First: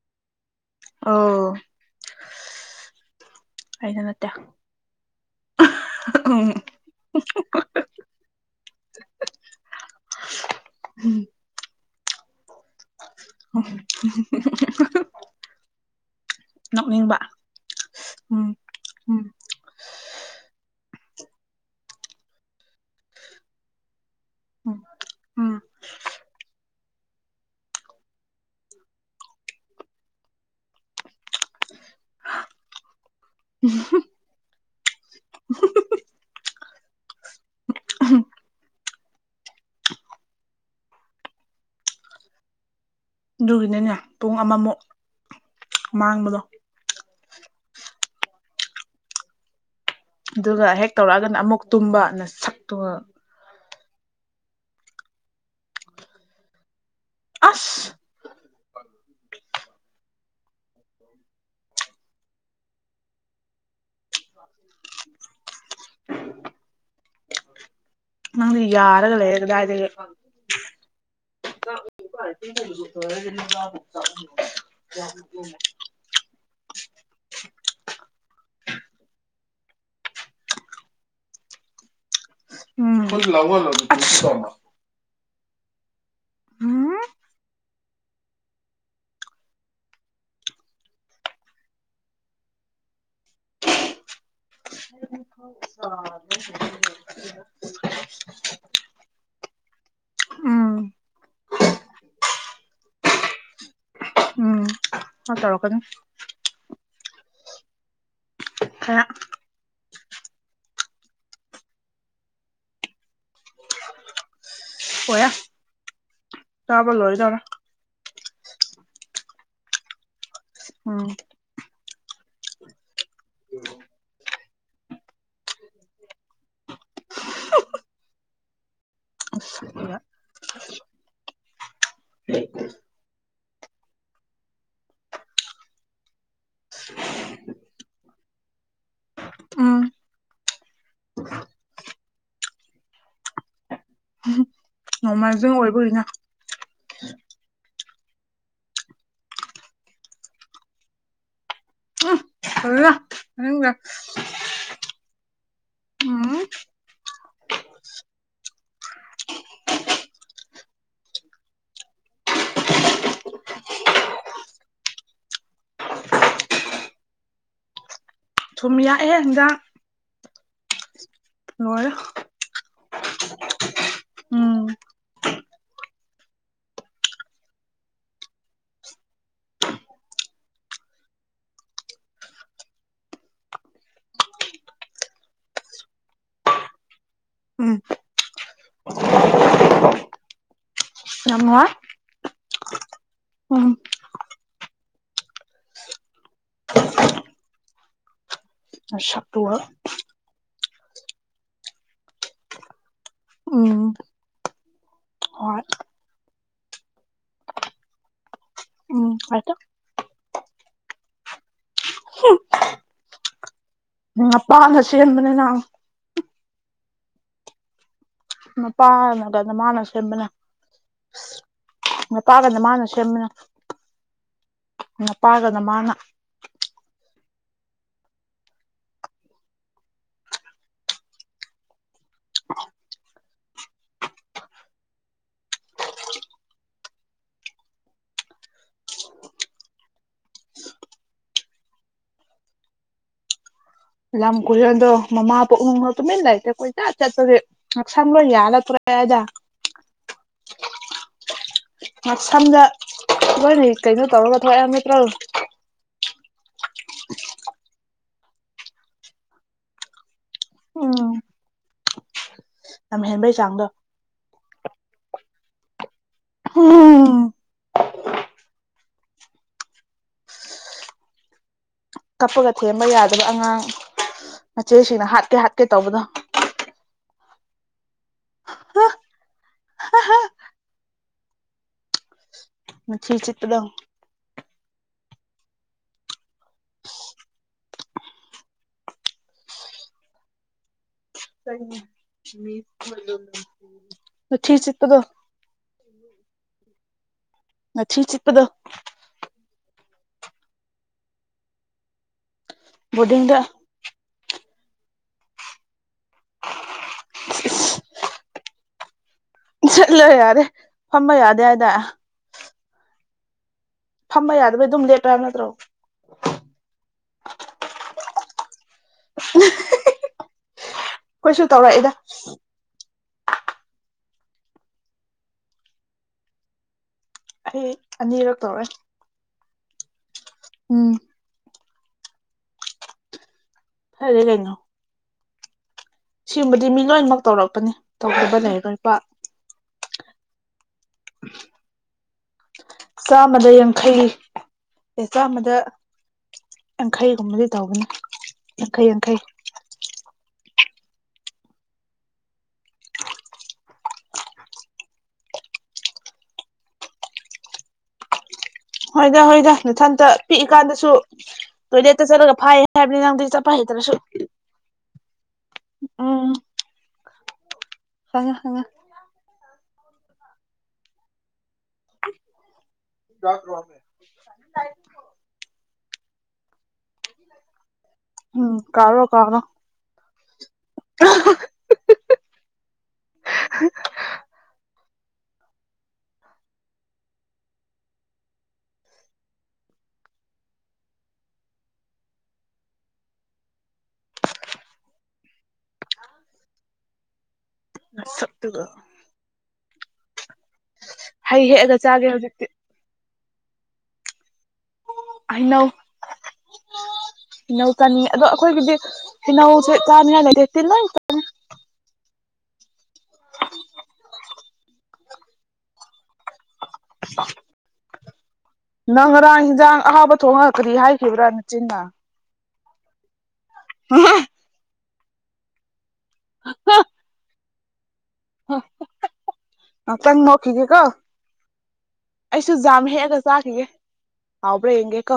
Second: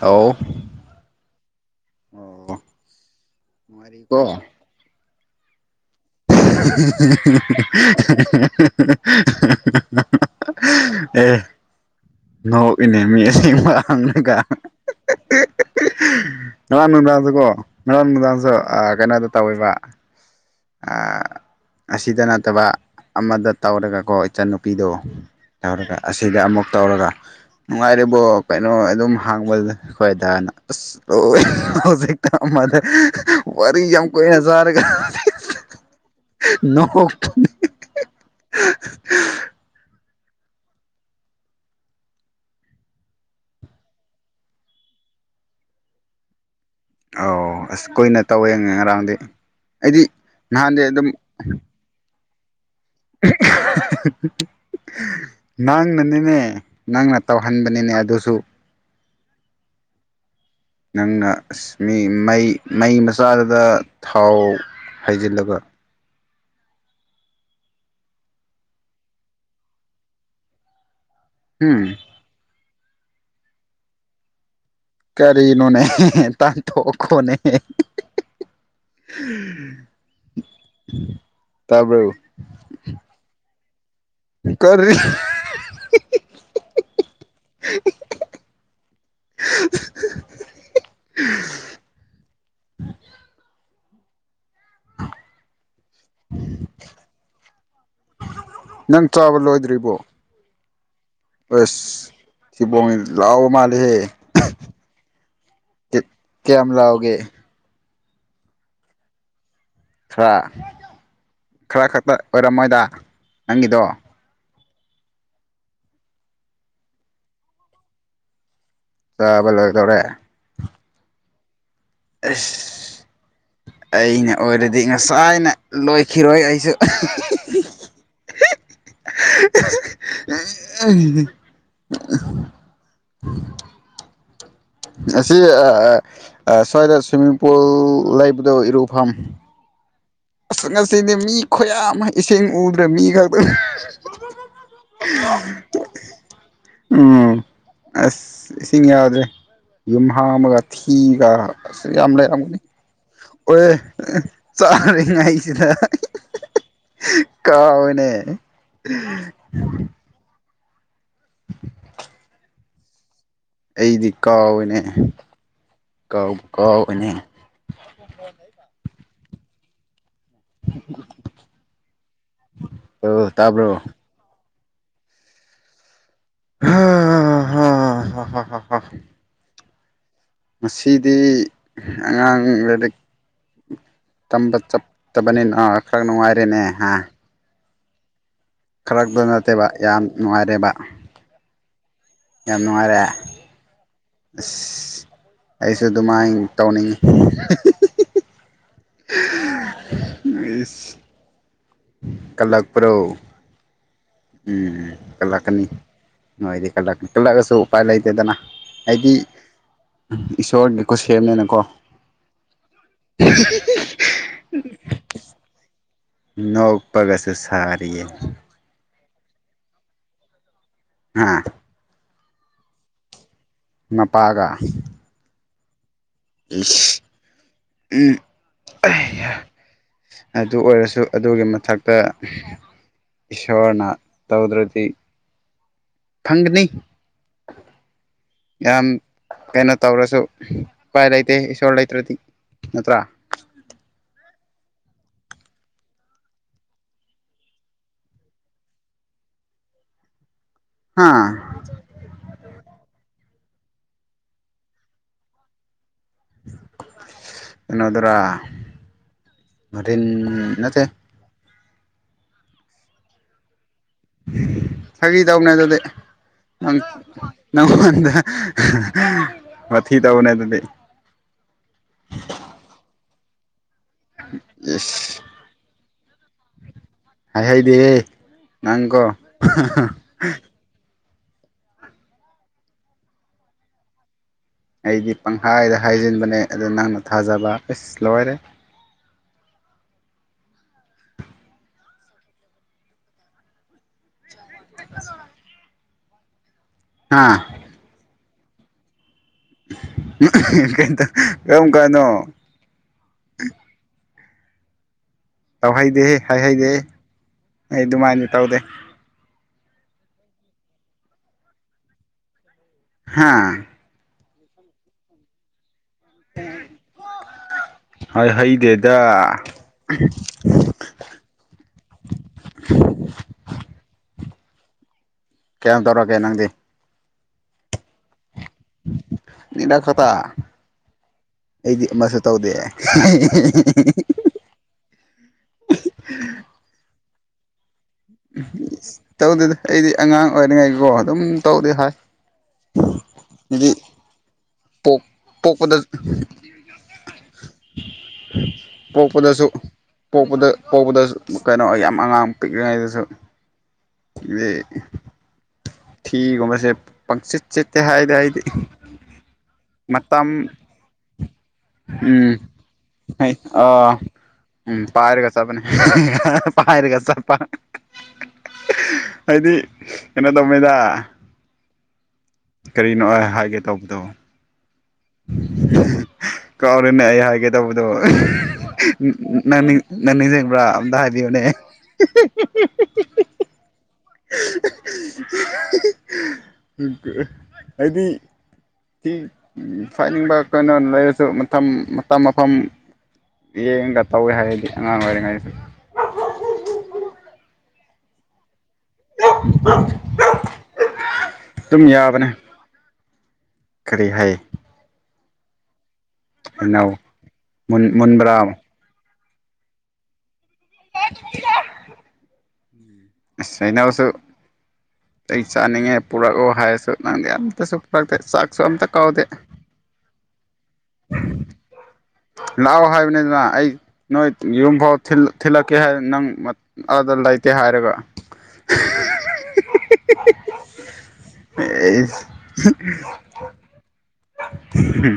ꯍꯥꯎ ꯑꯣ ꯑꯣ ꯑꯩꯗ ꯅꯠꯇꯦ ꯅꯨꯉꯥꯏꫪꯤꯕꫭ [unintelligible] [unintelligible] ꯑꯦ ꯅꯣꯛ ꯏꯅꯦꯃꯤ ꯑꯁ‌ꯦꯡꯕ ꯍꯪꯉꯒꯥ [unintelligible] ꯉꯔꯥꯡ ꯅꯣꯛꯅꯤꯡꯕ ꯅꯨꯡꯗꯥꯡꯁꯨ ꯀꯣ ꯉꯔꯥꯡ ꯎꯝ ꯅꯨꯡꯗꯥꯡꯁꯨ ꯎꯝ ꯑꯀꯩꯅꫭꯗꫭ ꯇꯧꯋꯦꯕ ꯑꯁꯤꯗ ꯅꯠꯇꯕ ꯑꯃꯗ ꯇꯧꯔꯒꯀꯣ ꯎꯝ ꯏꯆꯟꯅꯨꯄꯤꯗꯣ ꯎꯝ ꯇꯧꯔꯒ ꯑꯁꯤꯗ ꯑꯃꯨꯛ ꯇꯧꯔꯒ ꯅꯨꯡꯉꯥꯏꯔꯤꯕꯣ ꯀꯩꯅꯣ ꯑꯗꯨꯝ ꯍꯥꯡꯕꯗ ꯈꯣꯏꯗꯥꯅ ꯑꯁ ꯂꫭꯏ ꯍꯧꯖꯤꯛꯇ ꯑ ꯃꯗ ꯋꯥꯔꯤ ꯌꯥꯝ ꯀꯣꯏꯅ ꯁꫪꯒꯥ ꯅꫭꯄ [unintelligible] ꯑꯗꯨꯒꯤꯅꯅꯦ ꯄꯨꯡ ꯑꯃꯃꯨꯛ ꯃꯥꯡꯕꯗꯣ ꯑꯎ ꯑꯁ ꯀꯨꯏꯅ ꯇꯧꯋꯦꯉ‌ꯦ ꯉꯔꯥꯡꯗꯤ ꯑꯩꯗꯤ ꯑꯗꯨꯒ ꯅꯍꯥꯟꯗꯤ ꯍꯦꯛ ꯑꯗꯨꯝ ꯇꯧꯔꯛꯑꯒꯅ ꯑꯃꯨꯛ ꯇꯨꯝꯕ ꯅꯁꯛꯇꯨꯒ ꯅꯪꯅꯅꯤꯅꯦ ꯅꯪꯅ ꯇꯧꯍꯟꯕꯅꯤꯅꯦ ꯑꯁ ꯑꯗꯨꯁꯨ ꯅꯪꯅ ꯑꯁ ꯃꯤ ꯃꯩ ꯃꯩ ꯃꯆꯥꯗꯨꯗ ꯊꯥꯎ ꯍꯥꯖꯤꯜꯂꯕ [unintelligible] ꯅꯪꯗꯤ ꯌꯥꯔꯒ ꯂꯩꫪ ꯀꯗꯥꯏꯗꯒꯤ ꯎꯝ [unintelligible] ꯀꯔꯤꯅꯣꯅꯦ ꯇꯥꯟꯊꫭꯛꯈꯣꯅꯦ ꯇꯕꯔꫭ ꯎꯝ ꯑꯁ ꯀꫪꯥ ꯑꯝ [unintelligible] [unintelligible] ꯍꯣ [unintelligible] ꯅꯪ ꯆꯥꯕ ꯂꯣꯏꯗ꯭ꯔꯤꯕꯣ ꯑꯁ ꯊꯤꯕꯣꯡ ꯂꯥꯎꯕ ꯃꯥꯜꯂꯤꯍ‌ꯦ ꯎꯝ ꯇꯧꯔꯛꯀꯅꯤ ꯀꯤ ꯀꯌꯥꯝ ꯂꯥꯎꯒ‌ꯦ ꯍ ꯈꯔ ꯈꯔ ꯈꯛꯇ ꯑꯣꯏꯔꯝꯃꯣꯏꯗ ꯅꯪꯒꯤꯗꯣ ꯑꯣꯏ ꯆꯥꯕ ꯂꯣꯏꯗꯧꯔ ꯆꯥꯕ ꯂꯣꯏꯗꯧꯔꯦ ꯎꯝ ꯑꯦꯁ ꯑꯩꯅ ꯑꯣꯏꯔꯗꯤ ꯉꯁꯥꯏꯅ ꯂꯣꯏꯈꯤꯔꯣꯏ ꯑꯩꯁꯨ [unintelligible] [inaudible] [unintelligible] ꯑꯁꯤ ꯁ꯭ꯋꯥꯏꯗ ꯁ꯭ꯋꯤꯃꯤꯡ ꯄꯨꯜ ꯂꯩꯕꯗꯣ ꯏꯔꯨꯐꯝ ꯎꯝ ꯑꯁ ꯉꯁꯤꯗꯤ ꯃꯤ ꯈꯨꯌꯥ ꯑꯃ ꯏꯁꯤꯡ ꯎꯗ꯭ꯔꯦ ꯃꯤ ꯈꯛꯇꯅꯤ ꯅꯣꯡꯃꯥꯢꯖꯤꯡ ꯑꯣꯏꯕꯒꯤꯅꯦ ꯎꯝ ꯑꯁ ꯏꯁꯤꯡ ꯌꯥꯎꯗ꯭ꯔꯦ ꯌꯨꯝ ꯍꯥ ꯑꯃꯒ ꯊꯤꯒ ꯌꯥꯝꯂ ꯇꯝꯅꯤ ꯑꯗꯨꯅ ꯑꯣꯌꯦ ꯅꯪꯒ ꯆꯥꯔꯤꯉꯩꯁꯤꯗ ꯎꯝ ꯀꯥꯎꯏꯅꯦ [inaudible] ꯑꯩꯗꯤ ꯀꯥꯎꯏꯅꯦ ꯀꯥꯎ ꯀꯥꯎꯋꯦꯅꯦ ꯊꯨꯝ ꯌꯥꯛꯑꯦ ꯍꯟꯖꯥꯡ ꯎ ꯂꯣꯏ ꯑꯣ ꯇꯥꯕ꯭ꯔꯣ ꯎꯝ ꯍ ꯍꯥ ꯍꯥ ꯍꯥ ꯍꯥ ꯉꯁꯤꯗꯤ ꯑꯉꯥꯡ ꯂꯥꯏꯔꯤꯛ ꯇꯝꯕ ꯆꯠꯇꯕꯅꯤꯅ ꯈꯔ ꯅꯨꯡꯉꯥꯏꯔꯤꯅꯦ ꯍꯥ ꯎꯝ ꯈꯔꯛꯇ ꯅꯠꯇꯦꯕ ꯌꯥꯝ ꯅꯨꯡꯉꯥꯏꯔꯦꯕ ꯌꯥꯝ ꯅꯨꯡꯉꯥꯏ ꯌꯥꯝꯅꯨꯡꯉꯔꯦ ꯎꯝ ꯑꯁ ꯑꯩꯁꯨ ꯑꯗꯨꯃꯥꯏꯅ ꯇꯧꯅꯤꯡꯉꯤ ꯅꯁꯛꯇꯨꯒ ꯀꯂꯛꯄ꯭ꯔꯣ ꯎꯝ ꯎꯝ ꯍꯣꯏ ꯀꯜꯂꯛꯀꯅꯤ ꯅꯣꯏꯗꯤ ꯀꯂꯛꯅꯤ ꯀꯜꯂꯛꯑꯁꯨ ꯎꯄꯥꯏ ꯂꯩꯇꯦꯗꯅ ꯎꯝ ꯑꯣꯏꯇꯣ ꯎꯝ ꯏꯁꯣꯔꯒꯤ ꯈꯨꯠꯁꯦꯝꯅꯦꯅꯀꯣ ꯎꯝ ꯅꯄꯥꯅ ꯁꯦꯝꯕꯅꯤꯅ ꯅꯣꯛꯄꯒꯁꯨ ꯁꯥꯔꯤꯌꯦ ꯃꯄꯥꯅꯒ ꯅꯃꯥꯅ ꯁꯦꯝꯕꯅ ꯍꯥꯥ ꯅꯄꯥꯒ ꯅꯃꯥꯒꯅ ꯁꯦꯝꯕꯅꯦ ꯃꯄꯥꯒ ꯅꯃꯥꯅ ꯏꯁ ꯎꯝ ꯑꯩ ꯍꯥ ꯑꯗꯨ ꯑꯣꯏꯔꯁꯨ ꯑꯗꯨꯒꯤ ꯃꯊꯛꯇ ꯏꯁꯣꯔꯅ ꯇꯧꯗ꯭ꯔꯗꯤ ꯐꯪꯒꯅꯤ ꯌꯥꯝ ꯀꯩꯅꯣ ꯇꯧꯔꯁꯨ ꯎꯄꯥꯏ ꯂꯩꯇꯦ ꯏꯁꯣꯔ ꯂꯩꯇ꯭ꯔꯗꯤ ꯅꯠꯇ꯭ꯔꯥ ꯂꯝ ꯀꯨꯏꯔꯗꯣ ꯃꯃꯥ ꯄꯣꯛꯅꯨꯡꯗ ꯇꯨꯃꯤꯟꯅ ꯂꯩꯇꯦ ꯀꯨꯏꯆꯠ ꯆꯠꯄꯒꯤ ꯉꯛꯁꯥꯡ ꯂꯣꯏ ꯌꯥꯜꯂ ꯇꯣꯔꯦ ꯍꯥ ꯃ ꯁꯝꯖ ꯍꯅꯤ ꯀꯩꯅꯣ ꯇꯧꯔ ꯑꯊ ꯑ ꯃ ꯇ꯭ꯔ ꯏꯩꯅꯣꯗꯔꯥꯟ ꯅꯠꯇꯦ ꯅꯝ ꯍꯦꯟꯕꯩ ꯆꯥꯡꯗꯣ ꯐ ꯇꯧꯅꯦ ꯑꯗꯨꯗꯤ ꯎꯝ ꯅꯪꯉꯣꯟꯗ ꯃꯊꯤ ꯇꯧꯅꯦ ꯑꯗꯨꯗꯤ ꯀꯞꯄꯒ ꯊꯦꯝꯕ ꯌꯥꯗꯕ ꯑꯉꯥꯡ ꯃꯆꯦꯁꯤꯡꯅ ꯏꯁ ꯍꯥꯠꯀꯦ ꯍꯥꯠꯀꯦ ꯇꯧꯕꯗꯣ ꯍꯥꯏ ꯍꯥꯏꯗꯦ ꯅꯪꯀꯣ ꯃꯆꯤꯜꯆꯇꯗ ꯑꯩꯗꯤ ꯄꯪꯈꯥꯏꯗ ꯍꯥꯏꯖꯤꯟꯕꯅꯦ ꯑꯗꯨ ꯅꯪꯅ ꯊꯥꯖꯕ ꯑꯁ ꯂꯣꯏꯔꯦ ꯆꯄꯗꯣ ꯍꯥꯥ ꯉ ꯁꯤ ꯆꯄꯗ ꯀ ꯀꯔꯝ ꯀꯥꯟꯅꯣ ꯕꯣꯗꯤꯡꯗ ꯇꯧꯍꯩꯗꯦ ꯍꯥꯏꯍꯩꯗꯦ ꯑꯩ ꯑꯗꯨꯃꯥꯏꯅ ꯇꯧꯗꯦ ꯆꯠꯂꯣ ꯌꯥꯔꯦ ꯐꯝꯕ ꯌꯥꯗꯦ ꯍꯥꯏꯗ ꯍꯥꯥ ꯐꯝꯕ ꯌꯥꯗꯕꯩ ꯑꯗꯨꯝ ꯂꯦꯠꯄ ꯍꯥꯏꯕ ꯅꯠꯇ꯭ꯔꯣ ꯍ ꯍꯩꯗꯦ ꯑ ꯑꯩꯈꯣꯏꯁꯨ ꯇꯧꯔꯛꯏꯗ ꯀꯌꯥꯝ ꯇꯧꯔꯒꯦ ꯅꯪꯗꯤ ꯑ ꯑꯅꯤꯔ ꯂꯤꯂ ꯈꯠꯇ ꯎꯝ ꯑꯩꯗꯤ ꯑꯃꯁꯨ ꯇꯧꯗꯦ ꯐꯔꯦ ꯀꯩꯅꯩꯅꯣ ꯁꯤꯒꯨꯝꯕꯗꯤ ꯃꯤ ꯂꯣꯏꯅꯃꯛ ꯇꯧꯔꯛꯄꯅꯤ ꯇꯧꯗꯕꯅꯦꯣꯏ ꯄ ꯑꯣꯣ ꯑꯗꯨꯝ ꯇꯧꯗꯤꯦ ꯍꯥꯏ ꯆꯥꯝꯃꯗ ꯑꯗꯨꯗꯤ ꯌꯥꯡꯈꯩ ꯄꯣꯛ ꯑꯦ ꯆꯥꯝꯃꯗ ꯄꯣꯛꯄꯗ ꯌꯥꯡꯈꯩꯒꯨꯝꯕꯗꯤ ꯇꯧꯕꯅꯦ ꯌꯥꯡꯈꯩ ꯌꯥꯡꯈꯩ ꯄꯣꯛꯄꯗꯁꯨ ꯄꯣꯛꯄꯗ ꯄꯗ ꯀꯩꯅꯣ ꯌꯥꯝ ꯑꯉꯥꯡ ꯄꯤꯛꯂꯤꯉꯩꯗꯁꯨ ꯍꯥꯏꯗꯤ ꯊ ꯑꯣ ꯃꯁꯦ ꯄꯪꯆ ꯆꯦ ꯍꯥꯏꯗ ꯍꯥꯏꯗꯤ ꯍꯣꯏꯗ ꯍꯣꯏꯗ ꯃꯊꯟꯇ ꯃꯇꯝ ꯄꯤꯛꯏꯀꯥꯟꯗꯁꯨ ꯇꯣꯏꯂꯦꯠꯇ ꯎꯝ ꯆꯠꯂꯒ ꯐ ꯍꯥꯏꯕ ꯅꯪ ꯍꯩ ꯆ ꯄꯍꯤ ꯇꯅ ꯁꯣ ꯑꯥ ꯎꯝ ꯄꯥꯏꯔꯒ ꯆꯄꯅꯦ ꯄꯔꯒ ꯆꯄ ꯈꯪꯉꯦ ꯈꯪꯉꯦ ꯍꯥꯏꯗꯤ ꯀꯩꯅꯣ ꯇꯧꯃꯦꯗ ꯀꯔꯤꯅꯣ ꯑꯩ ꯍꯥꯏꯒꯦ ꯇꯧꯕꯗꯣ ꯀꯥꯎꯔꯦꯅꯦ ꯑꯩ ꯍꯥꯏꯒꯦ ꯇꯧꯕꯗꯣ ꯎꯝ ꯀꯥꯎꯔꯣ ꯀꯥꯎꯔꯣ ꯅꯪ ꯅꯪ ꯅꯤꯡꯁꯤꯡꯡꯕ꯭ꯔꯥ ꯑꯝꯇ ꯍꯥꯏꯕꯤꯌꯨꯅꯦ [unintelligible] [unintelligible] ꯍꯥꯏꯗꯤ ꯁꯤꯤ ꯐꯥꯏꯅꯤꯡꯕ ꯀꯣꯏꯩꯅꯣ ꯂꯩꯔꯁꯨ ꯃꯇꯝ ꯃꯐꯝ ꯌꯦꯡꯒ ꯇꯧꯋꯦ ꯍꯥꯏꯔꯗꯤ ꯑꯉꯥꯡ ꯑꯣꯏꯔꯤꯉꯩꯁꯨ ꯑ ꯁꯠꯨꯒ ꯎ ꯍꯩ ꯍꯦꯛꯑꯒ ꯆꯥꯒꯦ ꯍꯧꯖꯤꯛꯇꯤ ꯀꯔꯤ ꯍꯥꯏ ꯍꯩꯅꯧ ꯍꯩꯅꯧ ꯍꯩꯅꯧ ꯃꯨꯟ ꯆꯥꯅꯤꯡꯉ ꯑꯗꯣ ꯃꯨꯟꯕ꯭ꯔꯥ ꯑꯩꯈꯣꯏꯒꯤꯗꯤ ꯅꯁꯨ ꯇꯥꯥꯟ ꯍꯗꯤ ꯏꯠꯇꯜ ꯅ ꯏ ꯩꯅ ꯑꯃꯁꯁꯨ ꯑꯩ ꯆꯥꯅꯤꯡꯉꯦ ꯄꯨꯔꯛꯑꯣ ꯍꯥꯏꯔꯁꯨ ꯅꯪꯗꯤ ꯑꯝꯇꯁꯨꯛꯇꯦ ꯅꯪ ꯉꯔꯥꯡ ꯍꯤꯟꯖꯥꯡ ꯑꯍꯥꯕ ꯊꯣꯛꯣꯡꯍꯂꯛꯀꯔꯤ ꯍꯥꯏꯈꯤꯕ꯭ꯔꯥ ꯅꯆꯤꯟꯅ ꯂꯥꯛꯑꯣ ꯍꯥꯏꯕꯅꯤ ꯑꯗꯨꯅ ꯑꯩ ꯅꯣꯏ ꯌꯨꯝꯐꯥꯎ ꯊꯤꯜꯂꯛꯀꯦ ꯍꯥꯏꯕ ꯅꯪ ꯑꯗ ꯂꯩꯇꯦ ꯍꯥꯏꯔꯒ ꯑ ꯇ ꯅꯈꯤꯒꯦꯀꯣ ꯑꯩꯗꯤ ꯑꯩꯁꯨ ꯖꯥꯝ ꯍꯦꯛꯑꯒ ꯆꯥꯈꯤꯒꯦ ꯍꯥꯎꯕ꯭ꯔꯥ ꯌꯦꯡꯒꯦ ꯀꯣ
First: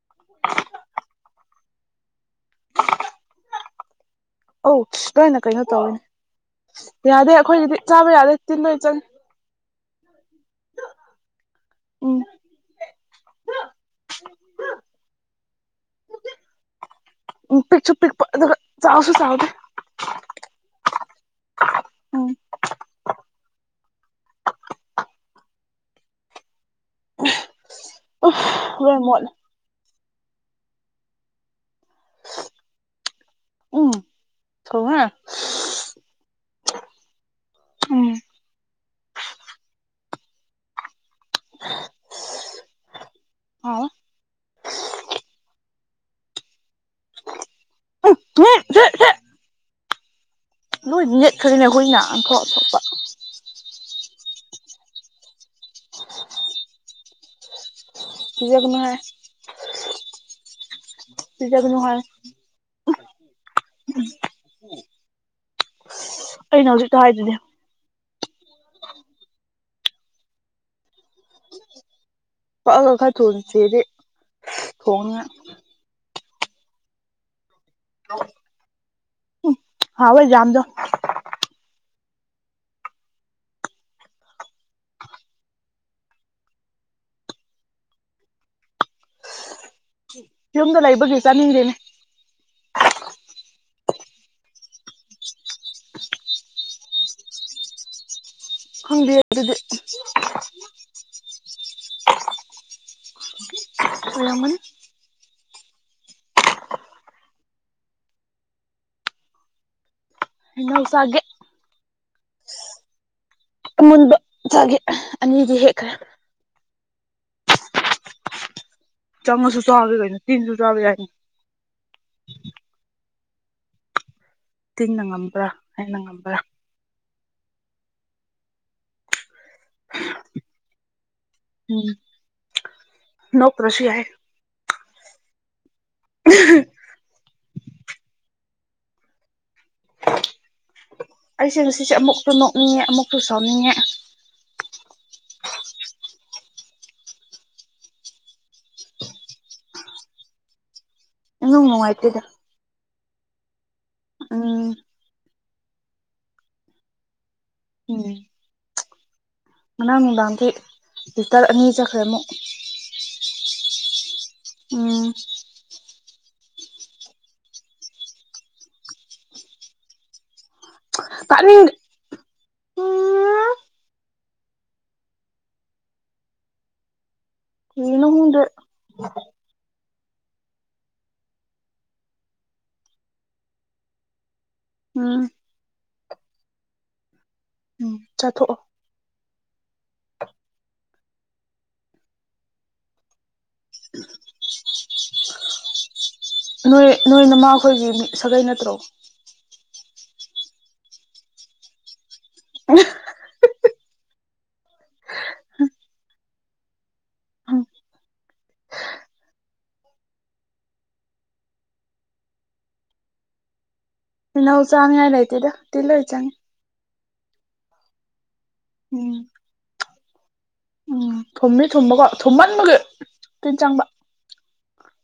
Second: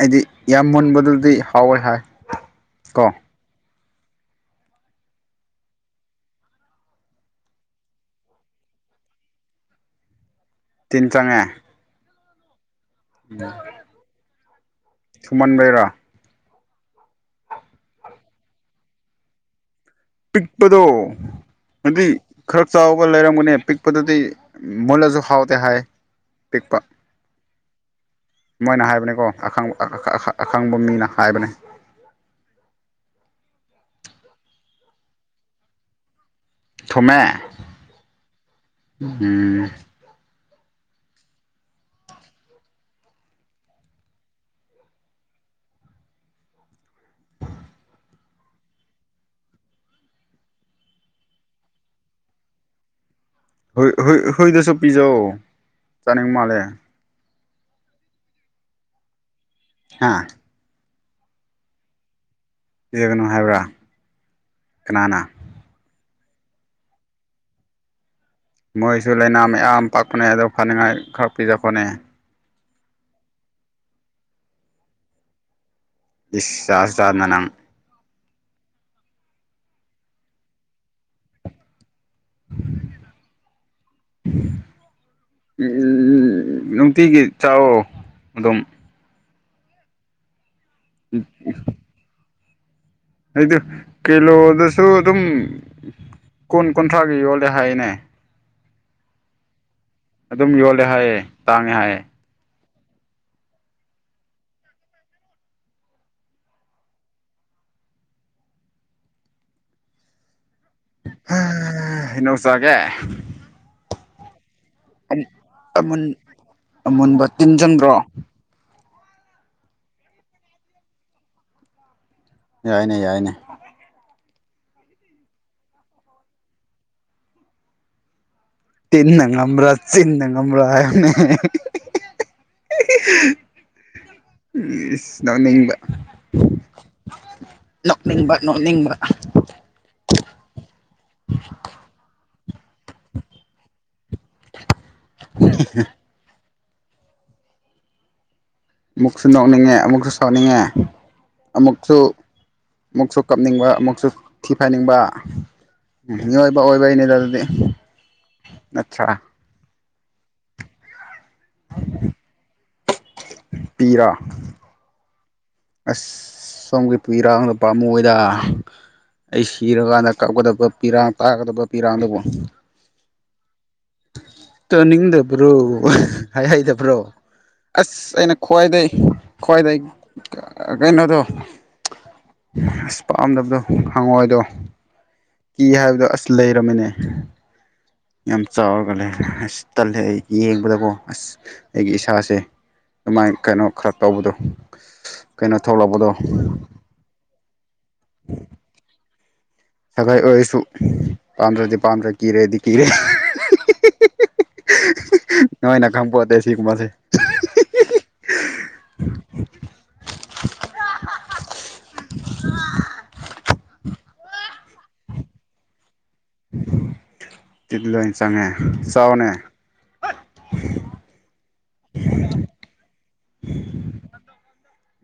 ꯑꯩꯗꯤ ꯌꯥꯝ ꯃꯨꯟꯕꯗꯨꯗꯤ ꯍꯥꯎꯋꯦ ꯍꯥꯏ ꯀꯣ ꯑꯧ ꯀꯩ ꯅ ꯀꯩ ꯅ ꯇꯧ ꯌꯥꯗꯦ ꯑꯩꯈꯣꯏꯒꯤꯗꯤ ꯆꯥꯕ ꯌꯥꯗꯦ ꯇꯤꯟꯕ ꯏꯆꯟ ꯇꯤꯟ ꯆꯪꯉꯦ ꯎꯝ ꯎꯝ ꯁꯨꯃꯟꯕꯦꯔꯥ ꯎ ꯄꯤꯛ ꯆꯨꯞ ꯄꯤꯛ ꯆꯥꯎꯁꯨ ꯆꯥꯎꯗ ꯄꯤꯄꯗꯣ ꯑꯗꯨꯗꯤ ꯎꯝ ꯈꯔ ꯆꯥꯎꯔꯒ ꯂꯩꯔꯝꯒꯅꯤ ꯄꯤꯛꯄꯗꯗꯤ ꯃꯨꯂꯁꯨ ꯍꯥꯎꯇꯦ ꯍꯥꯏ ꯇꯦꯛꯄ ꯔꯔꯃꯜ ꯍꯥꯏꯕꯅꯦꯀꯣ ꯑꯈꯪꯕ ꯑꯈꯪꯕ ꯃꯤꯅ ꯍꯥꯏꯕꯅꯤ ꯎꯝ ꯊꯍ ꯊꯃꯦ ꯎꯝ ꯑ [inaudible] [unintelligible] ꯊꯨꯡ ꯅꯣꯏ ꯃꯠ ꯁꯔꯤꯅ ꯍꯅ ꯑꯟꯊ ꯑꯊꯄ ꯊꯨꯗꯁꯨ ꯄꯤꯖꯧ ꯆꯥꯅꯤꯡ ꯃꯥꯜꯂꯦ ꯄ ꯌꯅ ꯍꯥꯥ [inaudible] [unintelligible] ꯇꯖꯒꯅꯨꯍ ꯌꯦꯒꯅꯨ ꯍꯥꯏꯕ꯭ꯔꯥ ꯀꯅꯥꯅ ꯑꯩꯅ ꯍꯧꯖꯤꯛꯇꯣ ꯍꯥꯏꯗꯨꯗꯤ ꯃꯣꯏꯁꯨ ꯂꯩꯥꯏꯅꯥ ꯑꯌꯥꯝ ꯄꯥꯛꯄꯅꯦ ꯑꯗꯨꯗ ꯐꯅꯤꯡꯉꯥꯏ ꯈꯔ ꯄꯤꯖꯈꯣꯠꯅꯦ ꯀ ꯀ ꯀꯥ ꯇꯣꯡꯅꯤꯁꯤꯦꯗꯤꯦ ꯇꯣꯡꯉ ꯁꯁꯥꯗꯅꯝ ꯍꯥꯎꯕꯣꯏ ꯌꯥꯝꯗ [inaudible] [unintelligible] ꯎꯝꯝ ꯅꯨꯡꯇꯤꯒꯤ ꯆꯥꯛꯣ ꯑꯗꯨꯝ ꯌꯨꯝꯗ ꯂꯩꯕꯒꯤ ꯆꯥꯅꯤꯡꯗꯦꯅꯦ ꯑꯗꯨ ꯀꯤꯂꯣꯗꯁꯨ ꯑꯗꯨꯝ ꯀꯨꯟ ꯀꯨꯟꯊ꯭ꯔꯥꯒꯤ ꯌꯣꯜꯂꯦ ꯍꯥꯏꯅꯦ ꯈꯪꯕꯤ ꯑꯗꯨꯗꯤ ꯑꯗꯨꯝ ꯌꯣꯜꯂꯦ ꯍꯥꯏꯌꯦꯦ ꯇꯥꯡꯉꯦ ꯍꯥꯏꯌꯦꯦ ꯔꯃꯟ ꯍꯜꯁꯦ ꯍꯅꯣꯁꯒꯦ ꯑꯃꯨꯟꯕ ꯆꯥꯒꯦ ꯑꯅꯤꯗꯤ ꯍꯦꯛꯈ꯭ꯔꯦ ꯑꯃꯨꯟ ꯑꯃꯨꯟꯕ ꯇꯤꯟꯁꯤꯟꯗ꯭ꯔꯣ ꯆꯃ ꯁꯣ ꯆꯣꯕꯒꯅ ꯇꯤꯟꯁꯨꯣ ꯆꯕ ꯌꯥꯅ ꯎ [inaudible] ꯇꯤꯡꯅ ꯉꯝꯕ꯭ꯔꯥ ꯍꯩꯅ ꯉꯝꯕ꯭ꯔꯥ ꯇꯤꯟꯅ ꯉꯝꯕꯔ ꯆꯤꯟꯅ ꯉꯝꯕꯔꯥ ꯍꯥꯏꯅꯦ꯫ ꯅꯣꯛꯇꯔꯁꯨ ꯌꯥꯏꯌꯦ꯫ ꯅꯣꯛꯅꯤꯡꯕ ꯅꯣꯛꯅꯤꯡꯕ ꯅꯣꯛꯅꯤꯡꯕ꯫ ꯑꯩꯁꯦ ꯉꯁꯤꯁꯦ ꯑꯃꯨꯛꯁꯨ ꯅꯣꯛ꯫ ꯃꯤ ꯑꯃꯨꯛꯁꯨ ꯁꯥꯎꯅꯤꯡꯉꯦ꯫ ꯑꯃꯨꯛꯁꯨ ꯅꯣꯛꯅꯤꯡꯉꯦ ꯑꯃꯨꯛꯁꯨ ꯁꯥꯎꯅꯤꯡꯉꯦ꯫ ꯏꯅꯨꯡ ꯑꯃꯨꯛꯁꯨ ꯅꯨꯡꯉꯥꯏꯇꯦꯗ꯫ ꯑꯃꯨꯛꯁꯨ ꯀꯞꯅꯤꯡꯕ ꯑꯃꯨꯛꯁꯨ ꯊꯤ ꯎꯝ ꯐꯥꯏꯅꯤꯡꯕ ꯃꯤꯑꯣꯏꯕ ꯑꯣꯏꯕꯩꯅꯤꯗ ꯑꯗꯨꯗꯤ꯫ ꯎꯝ꯫ ꯅꯠꯇ꯭ꯔ꯫ ꯉꯔꯥꯡ ꯅꯨꯡꯗꯥꯡꯗꯤ ꯂꯤꯇꯔ ꯑꯅꯤ ꯆꯠꯈ꯭ꯔꯦ ꯑꯃꯨꯛ꯫ ꯄꯤꯔꯥ꯫ ꯎꯝ꯫ ꯑꯁ ꯁꯣꯝꯒꯤ ꯁꯣꯝꯒꯤ ꯄꯤꯔꯥꯡꯄꯥꯝ ꯃꯤꯌꯦꯗ ꯫ ꯑꯩ ꯁꯤꯔꯀꯥꯟꯗ ꯀꯥꯀꯗꯕ ꯄꯤꯔꯥꯡ ꯇꯥꯒꯗꯕ ꯇꯥꯅꯤꯡ ꯄꯤꯔꯥꯡꯗꯨꯕꯨ꯫ ꯎꯝ ꯇꯥꯅꯤꯡꯗꯕ꯭ꯔꯣ ꯍꯥꯏ ꯍꯩꯗꯕ꯭ꯔꯣ꯫ ꯑꯁ ꯀꯔꯤꯅꯣ ꯑꯩꯅ ꯈꯪꯗꯦ ꯈ꯭ꯋꯥꯏꯗꯒꯤ ꯈ꯭ꯋꯥꯏꯗꯒꯤ ꯀꯩꯅꯣꯗꯣ꯫ ꯑꯁ ꯄꯥꯝꯗꯕꯗꯣ ꯍꯪꯉꯣꯏꯗꫭ ꯎꯝ ꯏ ꯍꯥꯏꯕꯗꯣ ꯑꯁ ꯂꯩꯔꯝꯃꯤꯅꯦ ꯎꯝ ꯌꯥꯝ ꯆꯥꯊꯣꯛꯑꯣ ꯆꯥꯎꯔꯒ ꯂꯩ ꯑꯁ ꯇꯜꯂꯦ ꯑꯩ ꯌꯦꯡꯕꯗꯀꯣ ꯑꯁ ꯑꯩꯒꯤ ꯏꯁꯥꯁ‌ꯦ ꯑꯗꯨꯃꯥꯏꯅ ꯀꯩꯅꯣ ꯈꯔ ꯇꯧꯕꯗꯣ ꯀꯩꯅꯣ ꯊꯣꯛꯂꯛꯄꯗꯣ꯫ ꯅꯣꯏ ꯅꯣꯏ ꯅꯥꯃ ꯑꯩꯈꯣꯏꯒꯤ ꯃꯤ ꯁꯥꯒꯩ ꯅꯠꯇ꯭ꯔꯣ꯫ ꯁꯒꯩ ꯑꯣꯏꯔꯁꯨ ꯄꯥꯝꯗ꯭ꯔꯗꯤ ꯄꯥꯝꯗ꯭ꯔꯦ ꯀꯤꯔꯦꯗꯤ ꯀꯤꯔꯦ ꯅꯣꯏꯅ ꯈꯪꯄꯣꯟꯇꯦ ꯁꯤꯀꯨꯝꯕꯁꯦ [unintelligible] ꯇꯤꯜꯍꯧ ꯆꯥꯅꯤꯉꯥꯏ ꯂꯩꯇꯦꯗ ꯇꯤꯟ ꯂꯣꯏ ꯆꯪꯉꯦ꯫ ꯇꯤꯟ ꯂꯣꯏ ꯆꯪꯉꯦ ꯎꯝ ꯆꯥꯎꯅꯦ ꯎꯝ ꯊꯨꯝꯃꯤ ꯊꯨꯝꯕꯀꯣ ꯊꯨꯝꯃꯟꯕꯒ ꯇꯤꯟ ꯆꯪꯕꯥ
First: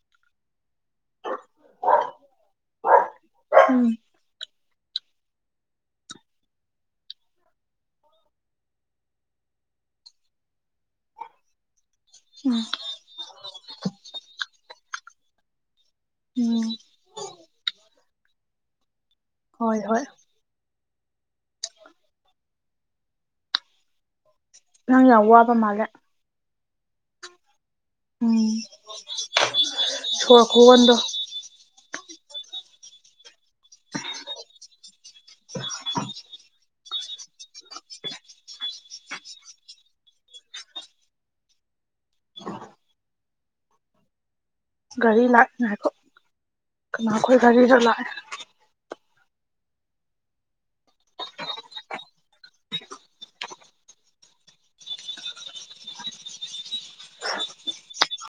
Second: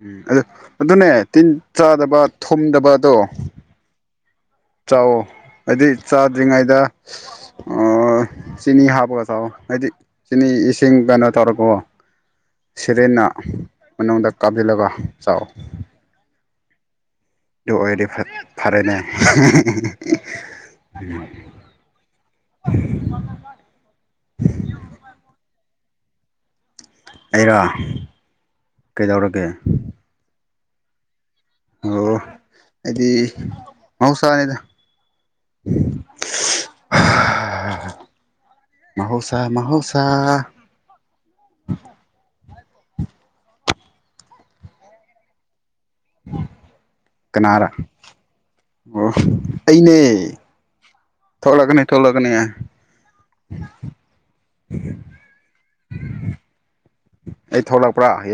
ꯎꯝ ꯑꯗꯨ ꯑꯗꯨꯅꯦ ꯇꯤꯟ ꯆꯥꯗꯕ ꯊꯣꯗꯕꯗꯣ꯫ ꯎꯝ ꯆꯥꯎꯑꯣ꯫ ꯍꯥꯏꯗꯤ ꯆꯥꯗ꯭ꯔꯤꯉꯩꯗ ꯆꯤꯅꯤ ꯍꯥꯞꯄꯒ ꯆꯥꯎꯑꯣ ꯍꯥꯏꯗꯤ ꯆꯤꯅꯤ ꯏꯁꯤꯡ ꯀꯩꯅꯣ ꯇꯧꯔꯛꯀꯣ꯫ ꯎꯝ ꯁꯦꯔꯦꯟꯅ ꯃꯅꯨꯡꯗ ꯀꯥꯞꯁꯤꯜꯂꯒ ꯆꯥꯎ꯫ ꯎꯝ꯫ ꯑꯗꯨ ꯑꯣꯏꯗꯤ ꯐꯔꯦꯅꯦ꯫ ꯍꯣꯏ ꯍꯣꯏ [unintelligible] ꯅꯪ ꯌꯥꯝ ꯋꯥꯕ ꯃꯥꯜꯂꯦ꯫ ꯑꯩꯔꯣ ꯎꯝ ꯀꯩꯗꯧꯔꯒꯦ ꯁꯣꯔ ꯈꯨꯍꯣꯟꯗꯣ ꯑꯣ ꯑꯩꯗꯤ ꯃꯍꯧꯁꯥꯅꯤꯗ [inaudible] ꯃꯍꯧꯁꯥ ꯃꯍꯧꯁꯥ ꯒꯔꯤ ꯂꯥꯛ ꯉꯥꯏꯈꯣ ꯀꯅꯥꯈꯣꯏ ꯀꯅꯥꯔ ꯒꯥꯔꯤꯔ ꯂꯥꯛꯑꯦ ꯑꯣ ꯑꯩꯅꯦ ꯊꯣꯛꯂꯛꯀꯅꯤ ꯊꯣꯛꯂꯛꯀꯅꯤ꯫ [inaudible] ꯑꯩ ꯊꯣꯛꯂꯛꯄ꯭ꯔꯥ